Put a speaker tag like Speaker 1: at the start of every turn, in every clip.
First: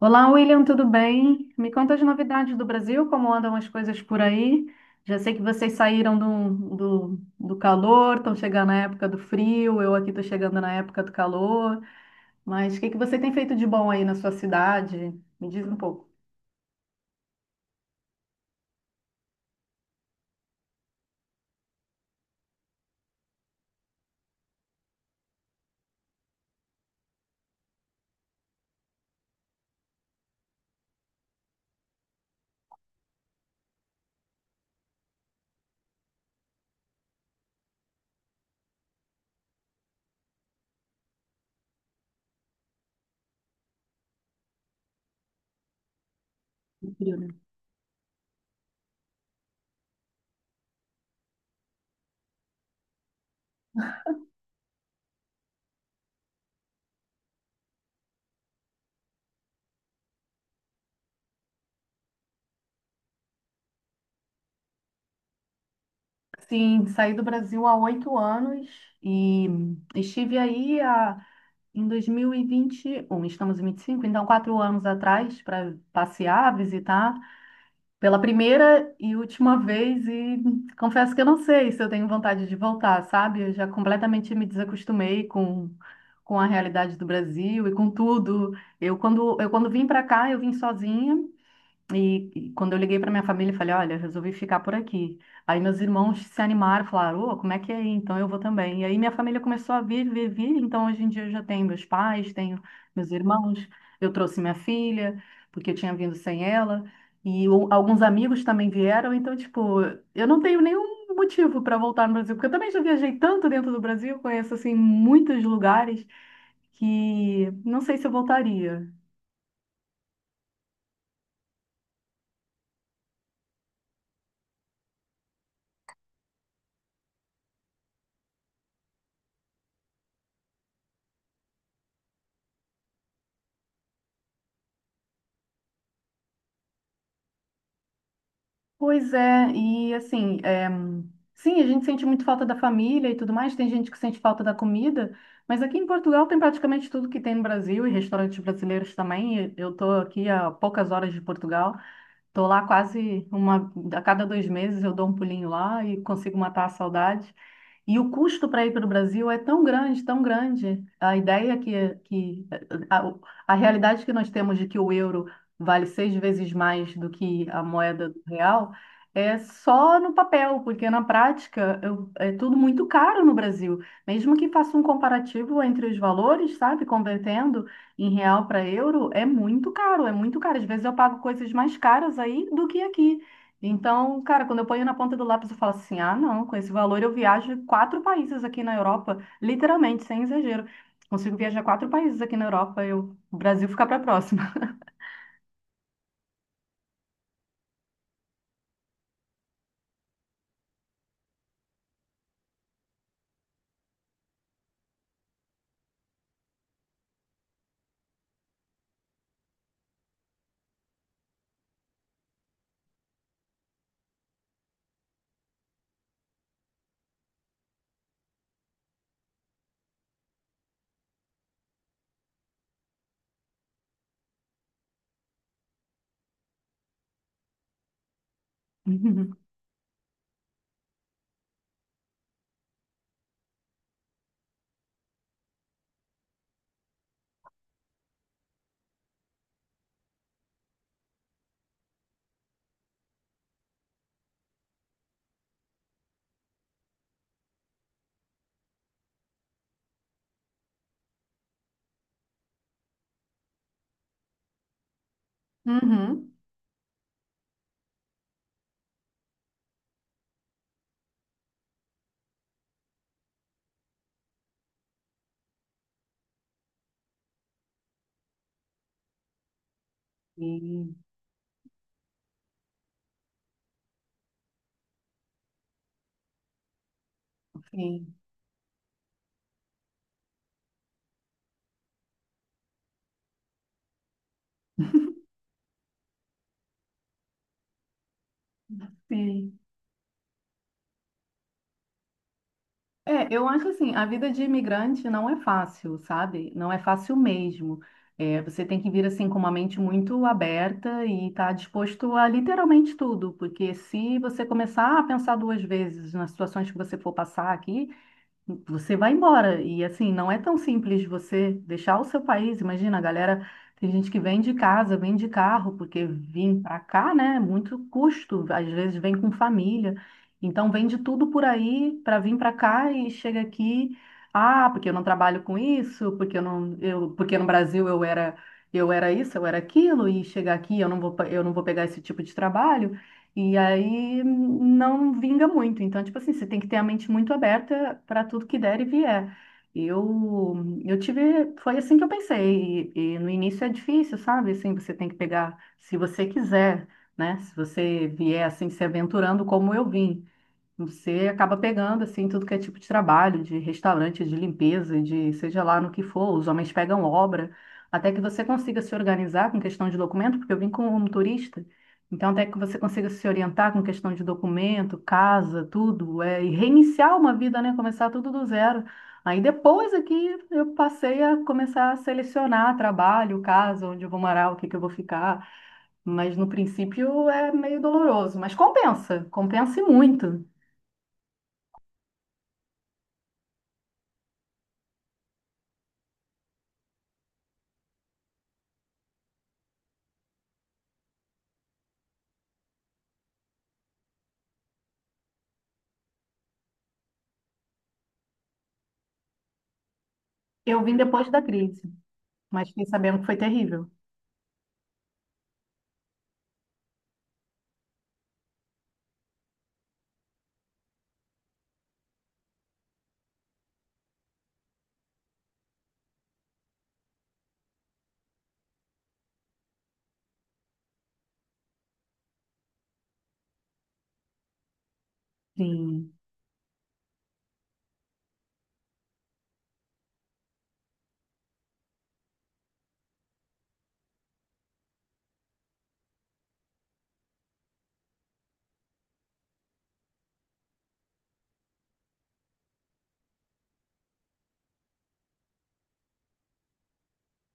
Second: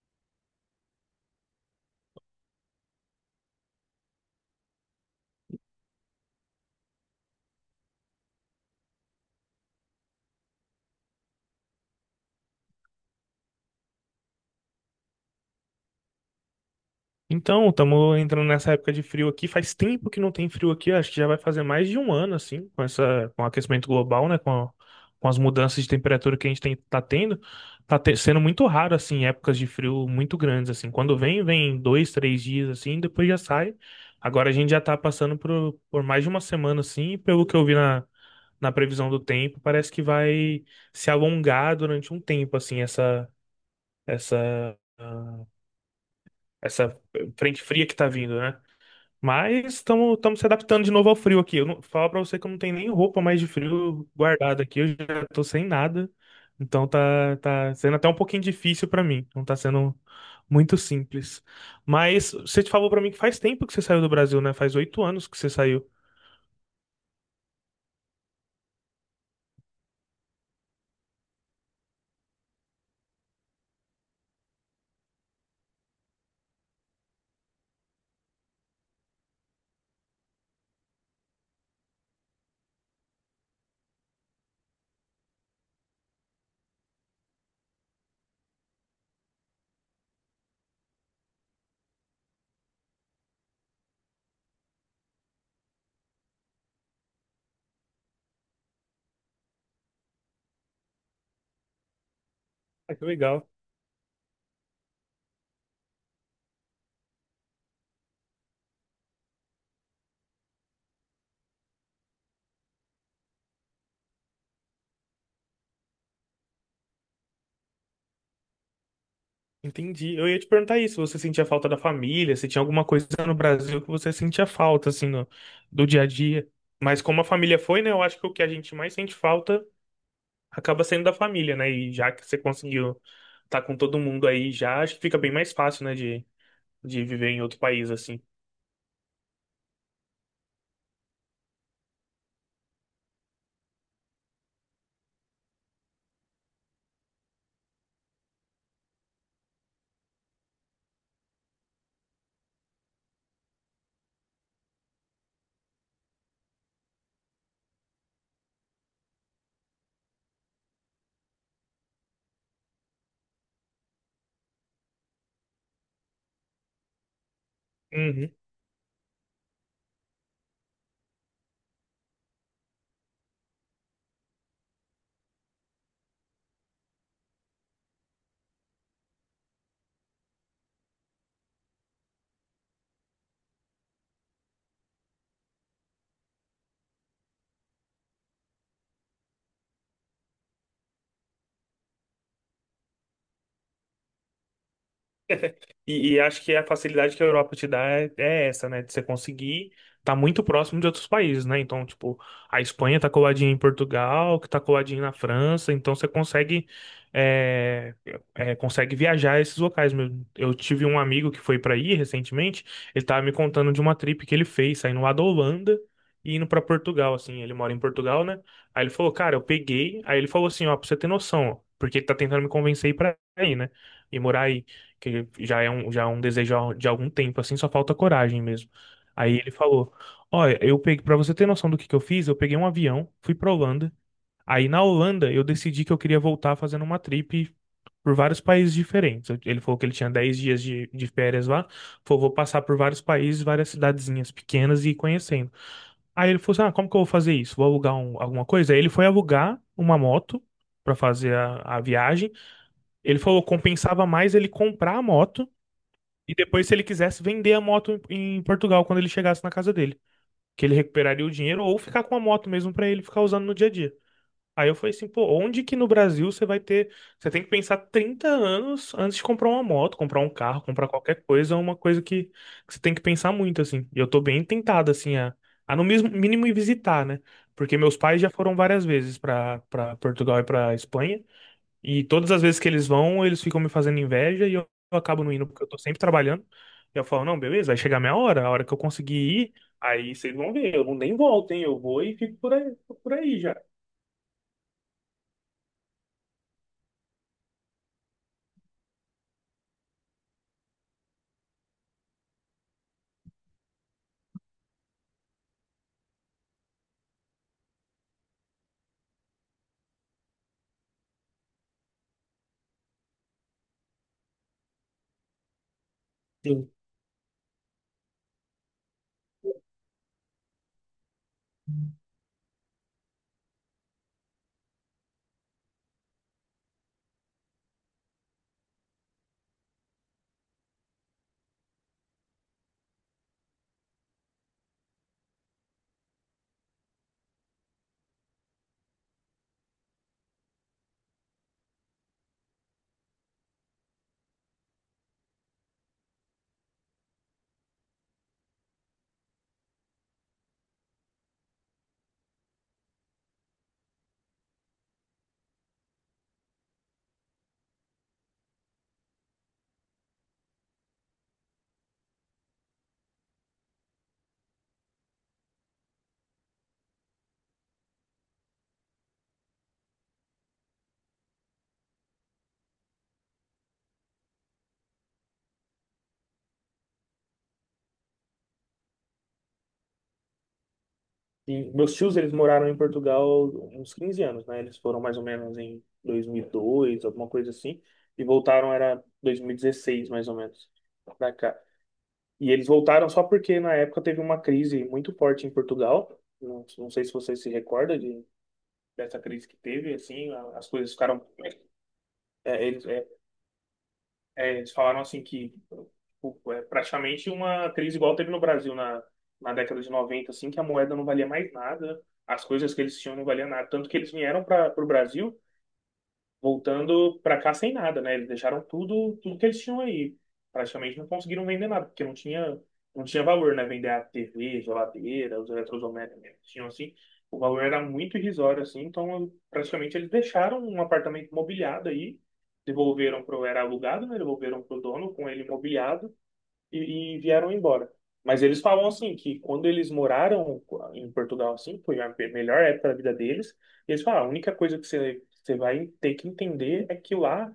Speaker 1: Olá, William, tudo bem? Me conta as novidades do Brasil, como andam as coisas por aí? Já sei que vocês saíram do calor, estão chegando na época do frio, eu aqui estou chegando na época do calor, mas o que que você tem feito de bom aí na sua cidade? Me diz um pouco.
Speaker 2: Então, estamos entrando nessa época de frio aqui. Faz tempo que não tem frio aqui, acho que já vai fazer mais de um ano, assim, com com o aquecimento global, né? Com as mudanças de temperatura que a gente tá tendo. Sendo muito raro, assim, épocas de frio muito grandes, assim. Quando vem 2, 3 dias, assim, depois já sai. Agora a gente já tá passando por mais de uma semana, assim, e pelo que eu vi na previsão do tempo, parece que vai se alongar durante um tempo, assim, essa, ah,
Speaker 1: Do
Speaker 2: essa
Speaker 1: frio, né?
Speaker 2: frente fria que tá vindo, né? Mas estamos se adaptando de novo ao frio aqui. Eu não, falo pra você que eu não tenho nem roupa mais de frio guardada aqui. Eu já tô sem nada. Então tá sendo até um pouquinho difícil pra mim. Não tá sendo muito simples. Mas você te falou pra mim que faz tempo que você saiu do Brasil, né? Faz 8 anos que você saiu.
Speaker 1: Sim, saí do Brasil há 8 anos e estive em 2021, estamos em 25, então 4 anos atrás, para passear, visitar pela primeira e última vez. E confesso que eu não sei se eu tenho vontade de voltar, sabe? Eu já completamente me desacostumei com a realidade do Brasil e com tudo. Eu, quando vim para cá, eu vim sozinha e quando eu liguei para minha família, eu falei, olha, resolvi ficar por aqui. Aí meus irmãos se animaram, falaram, ô, como é que é aí? Então eu vou também. E aí minha família começou a vir, vir, vir. Então hoje em dia eu já tenho meus pais, tenho
Speaker 2: Ah, que
Speaker 1: meus
Speaker 2: legal.
Speaker 1: irmãos. Eu trouxe minha filha, porque eu tinha vindo sem ela. E alguns amigos também vieram. Então, tipo, eu não tenho nenhum motivo para voltar no Brasil, porque eu também já viajei tanto dentro do Brasil, conheço, assim, muitos lugares, que não sei se eu voltaria.
Speaker 2: Entendi. Eu ia te perguntar isso, você sentia falta da família, se tinha alguma coisa no Brasil que você sentia falta, assim, do dia a dia. Mas como a família foi, né, eu acho que o que a gente mais sente falta acaba sendo da família, né? E já que você conseguiu estar com todo mundo aí já, acho que fica bem mais fácil, né, de viver em outro país, assim.
Speaker 1: Pois é, e assim, é, sim, a gente sente muito falta da família e tudo mais, tem gente que sente falta da comida, mas aqui em Portugal tem praticamente tudo que tem no Brasil e restaurantes brasileiros também. E Eu estou aqui a poucas horas de Portugal, estou lá quase a cada 2 meses eu dou um pulinho lá e consigo matar a saudade. E o custo para ir para o Brasil é tão grande, tão grande. A ideia que a, a realidade que nós temos de que o euro vale 6 vezes mais do que a moeda do real é só no papel, porque na prática é tudo muito caro no Brasil. Mesmo que faça um comparativo entre os valores, sabe, convertendo em real para euro, é muito caro, é muito caro. Às vezes eu pago coisas mais caras aí do que aqui. Então, cara, quando eu ponho na ponta do lápis, eu falo assim: ah, não, com esse valor eu viajo quatro países aqui na Europa, literalmente, sem exagero. Consigo viajar quatro países aqui na Europa, o Brasil fica para próxima.
Speaker 2: E acho que a facilidade que a Europa te dá é essa, né? De você conseguir estar muito próximo de outros países, né? Então, tipo, a Espanha tá coladinha em Portugal, que tá coladinha na França, então você é, consegue viajar a esses locais mesmo. Eu tive um amigo que foi para aí recentemente, ele tava me contando de uma trip que ele fez, saindo lá da Holanda e indo para Portugal, assim. Ele mora em Portugal, né? Aí ele falou, cara, eu peguei. Aí ele falou assim, ó, pra você ter noção, ó, porque ele tá tentando me convencer a ir pra aí, né? E morar aí que já é um desejo de algum tempo, assim, só falta coragem mesmo. Aí ele falou: olha, eu peguei, pra você ter noção do que eu fiz, eu peguei um avião, fui pra Holanda. Aí na Holanda eu decidi que eu queria voltar fazendo uma trip por vários países diferentes. Ele falou que ele tinha 10 dias de férias lá, falou: vou passar por vários países, várias cidadezinhas pequenas e ir conhecendo. Aí ele falou assim: ah, como que eu vou fazer isso? Vou alugar alguma coisa? Aí ele foi alugar uma moto. Pra fazer a viagem. Ele falou que compensava mais ele comprar a moto
Speaker 1: Uhum.
Speaker 2: e
Speaker 1: Uhum.
Speaker 2: depois, se ele quisesse vender a moto em Portugal quando ele chegasse na casa dele, que ele recuperaria o dinheiro ou ficar com a moto mesmo pra ele ficar usando no dia a dia. Aí eu falei assim, pô, onde que no Brasil você vai ter. Você tem que pensar 30 anos antes de comprar uma moto, comprar um carro, comprar
Speaker 1: Sim,
Speaker 2: qualquer coisa, é uma coisa que você tem que pensar muito, assim. E eu tô bem tentado, assim, a no mesmo mínimo ir visitar, né? Porque meus
Speaker 1: sim,
Speaker 2: pais já foram várias vezes pra para Portugal e pra Espanha. E todas as vezes que eles vão, eles ficam me fazendo inveja e eu acabo não indo porque eu tô sempre trabalhando. E eu falo, não, beleza, vai chegar a minha hora, a hora que eu conseguir ir,
Speaker 1: sim.
Speaker 2: aí vocês vão ver, eu não nem volto, hein? Eu vou e fico por
Speaker 1: É,
Speaker 2: aí
Speaker 1: eu
Speaker 2: já.
Speaker 1: acho assim, a vida de imigrante não é fácil, sabe? Não é fácil mesmo. É, você tem que vir assim com uma mente muito aberta e estar disposto a literalmente tudo, porque se você começar a pensar 2 vezes nas situações que você for passar aqui, você vai embora. E assim, não é tão simples você deixar o seu país. Imagina, a galera, tem gente que vem de casa, vem de carro, porque vir
Speaker 2: Sim.
Speaker 1: para cá, né, é muito custo. Às vezes vem com família. Então vende tudo por aí para vir para cá e chega aqui, ah, porque eu não trabalho com isso, porque no Brasil eu era isso, eu era aquilo, e chegar aqui eu não vou, eu não vou pegar esse tipo de trabalho. E aí não vinga muito. Então, tipo assim, você tem que ter a mente muito aberta para tudo que der e vier. Eu, eu tive, foi assim que eu pensei. E no início é difícil, sabe? Assim, você tem que pegar, se você quiser, né? Se você vier assim se aventurando como eu vim. Você acaba pegando assim tudo que é tipo de trabalho, de restaurante, de limpeza, de seja lá no que for, os homens pegam obra, até que você consiga se organizar com questão de documento, porque eu vim como um turista, então até que você consiga se orientar com questão de documento, casa, tudo, e reiniciar uma vida, né? Começar tudo do zero. Aí depois aqui eu passei a começar a selecionar trabalho, casa, onde eu vou morar, o que que eu vou ficar, mas no princípio é meio doloroso, mas compensa, compensa e muito.
Speaker 2: E meus tios, eles moraram em Portugal uns 15 anos, né? Eles foram mais ou menos em 2002, alguma coisa assim, e voltaram era 2016, mais ou menos, pra cá. E eles voltaram só porque na época teve uma crise muito forte em Portugal. Não, não sei se você se recorda de dessa crise que teve, assim, as
Speaker 1: Eu
Speaker 2: coisas
Speaker 1: vim
Speaker 2: ficaram.
Speaker 1: depois da crise,
Speaker 2: É,
Speaker 1: mas
Speaker 2: eles,
Speaker 1: fiquei
Speaker 2: é,
Speaker 1: sabendo que foi terrível.
Speaker 2: Eles falaram assim que tipo, é praticamente uma crise igual teve no Brasil na década de 90, assim, que a moeda não valia mais nada, as coisas que eles tinham não valiam nada. Tanto que eles vieram para o Brasil voltando para cá sem nada, né? Eles deixaram tudo, tudo que eles tinham aí. Praticamente não conseguiram vender nada, porque não tinha valor, né? Vender a TV, geladeira, os
Speaker 1: Sim.
Speaker 2: eletrodomésticos que tinham assim, o valor era muito irrisório, assim, então praticamente eles deixaram um apartamento mobiliado aí, devolveram era alugado, né? Devolveram pro dono com ele mobiliado e vieram embora. Mas eles falam assim que quando eles moraram em Portugal, assim, foi a melhor época da vida deles. E eles falam: "Ah, a única coisa que você vai ter que entender é que lá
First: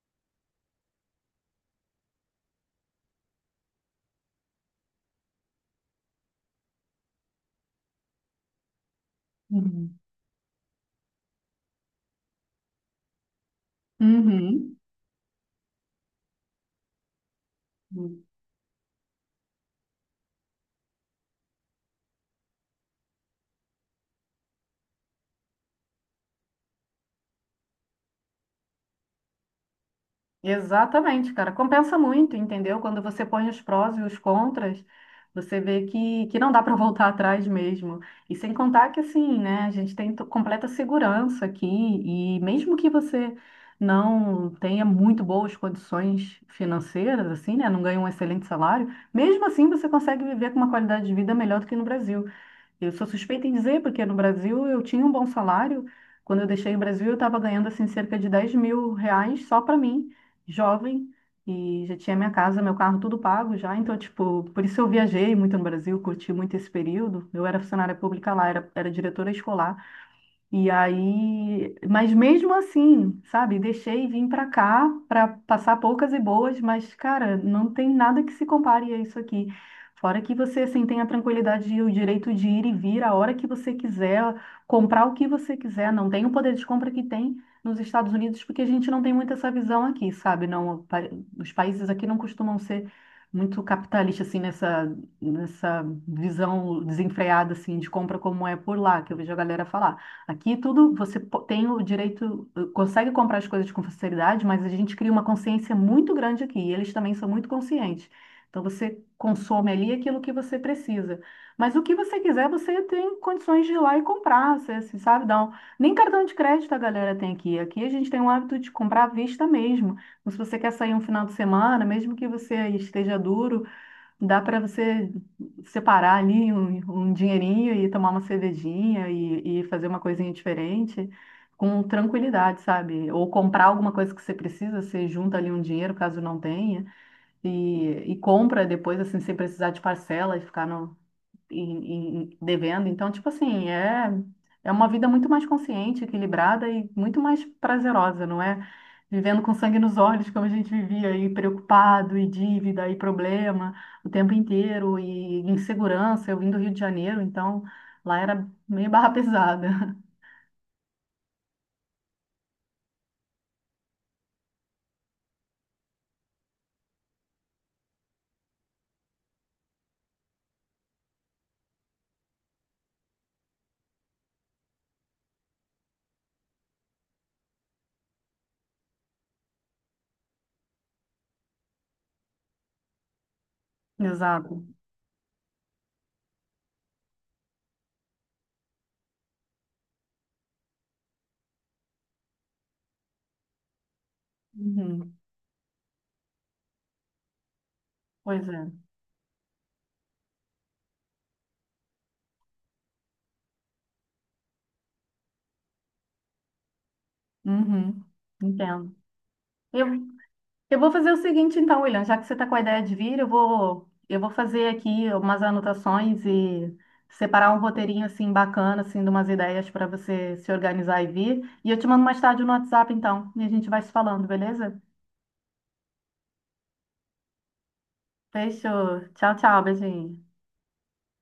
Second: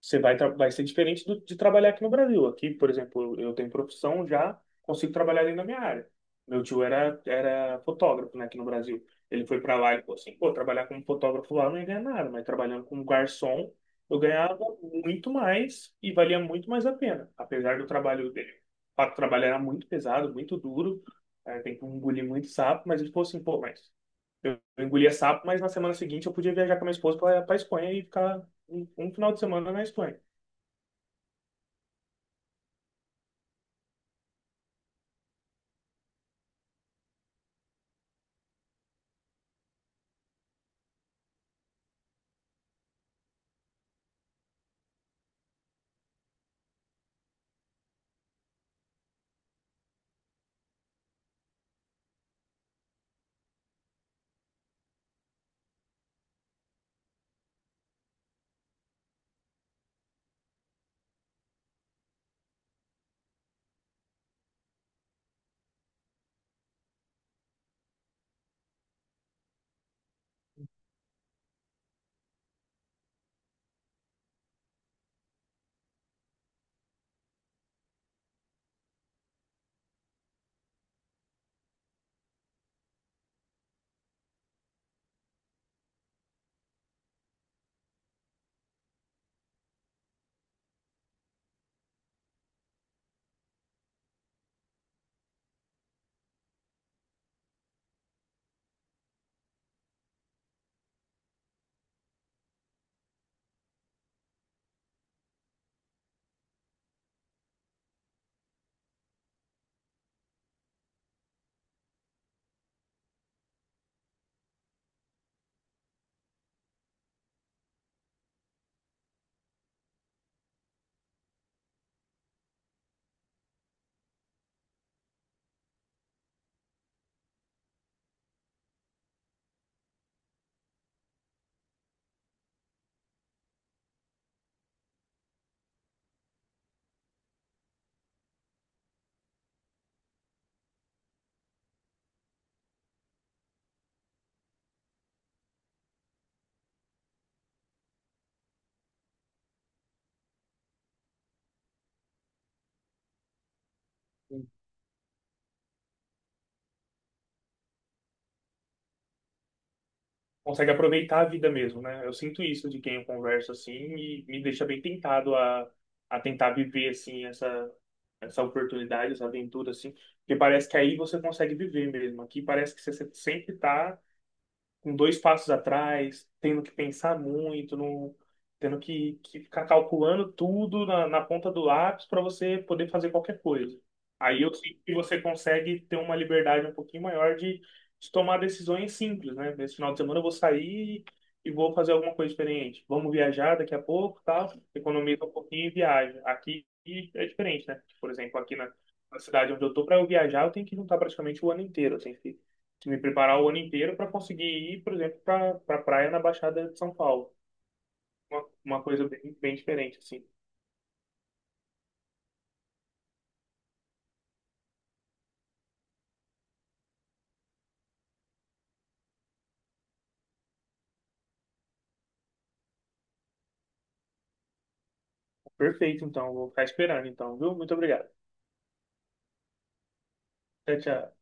Speaker 2: você vai ser diferente de trabalhar aqui no Brasil. Aqui, por exemplo, eu tenho profissão já, consigo trabalhar dentro da minha área. Meu tio era fotógrafo, né, aqui no Brasil. Ele foi para lá
Speaker 1: Uhum.
Speaker 2: e falou assim, pô, trabalhar como fotógrafo lá eu não ia ganhar nada, mas trabalhando como garçom eu ganhava
Speaker 1: Uhum.
Speaker 2: muito mais e valia muito mais a pena. Apesar do
Speaker 1: Uhum.
Speaker 2: trabalho dele fato, o trabalho era muito pesado, muito duro, é, tem que engolir muito sapo, mas ele falou assim, pô, mas eu engolia sapo, mas na semana seguinte eu podia viajar com a minha esposa para Espanha e ficar um final de semana na Espanha".
Speaker 1: Exatamente, cara. Compensa muito, entendeu? Quando você põe os prós e os contras, você vê que não dá para voltar atrás mesmo. E sem contar que, assim, né, a gente tem completa segurança aqui, e mesmo que você não tenha muito boas condições financeiras, assim, né, não ganhe um excelente salário, mesmo assim você consegue viver com uma qualidade de vida melhor do que no Brasil. Eu sou suspeita em dizer, porque no Brasil eu tinha um bom salário. Quando eu deixei o Brasil, eu estava ganhando assim cerca de 10 mil reais só para mim, jovem, e já tinha minha casa, meu carro, tudo pago já. Então, tipo, por isso eu viajei muito no Brasil, curti muito esse período. Eu era funcionária pública lá, era, era diretora escolar. E aí, mas mesmo assim, sabe, deixei vir para cá para passar poucas e boas, mas cara, não tem nada que se compare a isso aqui. Fora que você assim tem a tranquilidade e o direito de ir e vir a hora que você quiser, comprar o que você quiser, não tem o poder de compra que tem nos Estados Unidos, porque a gente não tem muito essa visão aqui, sabe? Não, os países aqui não costumam ser muito capitalistas assim nessa visão desenfreada assim de compra como é por lá, que eu vejo a galera falar. Aqui tudo você tem o direito, consegue comprar as coisas com facilidade, mas a gente cria uma consciência muito grande aqui. E eles também são muito conscientes. Então você consome ali aquilo que você precisa. Mas o que você quiser, você tem condições de ir lá e comprar. Você, assim, sabe, dá um- Nem cartão de crédito a galera tem aqui. Aqui a gente tem o hábito de comprar à vista mesmo. Então, se você quer sair um final de semana, mesmo que você esteja duro, dá para você separar ali um, um dinheirinho e tomar uma cervejinha e fazer uma coisinha diferente com tranquilidade, sabe? Ou comprar alguma coisa que você precisa, você junta ali um dinheiro caso não tenha e compra depois, assim, sem precisar de parcela e ficar no, devendo. Então, tipo assim, é, é uma vida muito mais consciente, equilibrada e muito mais prazerosa, não é? Vivendo com sangue nos olhos, como a gente vivia aí, preocupado, e dívida, e problema o tempo inteiro, e insegurança. Eu vim do Rio de Janeiro, então lá era meio barra pesada.
Speaker 2: Consegue aproveitar a vida mesmo, né? Eu sinto isso de quem eu converso assim e me deixa bem tentado a tentar viver assim essa oportunidade, essa aventura assim, porque parece que aí você consegue viver mesmo. Aqui parece que você sempre está com dois passos atrás, tendo que pensar muito, não, tendo que ficar calculando tudo na ponta do lápis para você poder fazer qualquer coisa. Aí eu
Speaker 1: Exato.
Speaker 2: sinto que você consegue ter uma liberdade um pouquinho maior de tomar decisões simples, né? Nesse final de semana eu vou sair e vou fazer alguma coisa diferente. Vamos viajar daqui a pouco, tal,
Speaker 1: Uhum.
Speaker 2: economiza um pouquinho e viaja. Aqui é diferente, né? Por exemplo,
Speaker 1: Pois
Speaker 2: aqui
Speaker 1: é.
Speaker 2: na cidade onde eu tô, para eu viajar, eu tenho que juntar praticamente o ano inteiro, eu tenho que me preparar o ano inteiro para conseguir ir, por exemplo, para pra pra praia na Baixada de São Paulo.
Speaker 1: Uhum.
Speaker 2: Uma
Speaker 1: Entendo.
Speaker 2: coisa bem, bem
Speaker 1: Eu,
Speaker 2: diferente, assim.
Speaker 1: eu vou fazer o seguinte, então, William, já que você está com a ideia de vir, eu vou fazer aqui umas anotações e separar um roteirinho assim bacana, assim, de umas ideias para você se organizar e vir. E eu te mando mais tarde no WhatsApp, então, e a gente vai se falando, beleza?
Speaker 2: Perfeito, então. Vou ficar esperando, então, viu? Muito obrigado.
Speaker 1: Fechou. Tchau, tchau, beijinho.
Speaker 2: Tchau, tchau.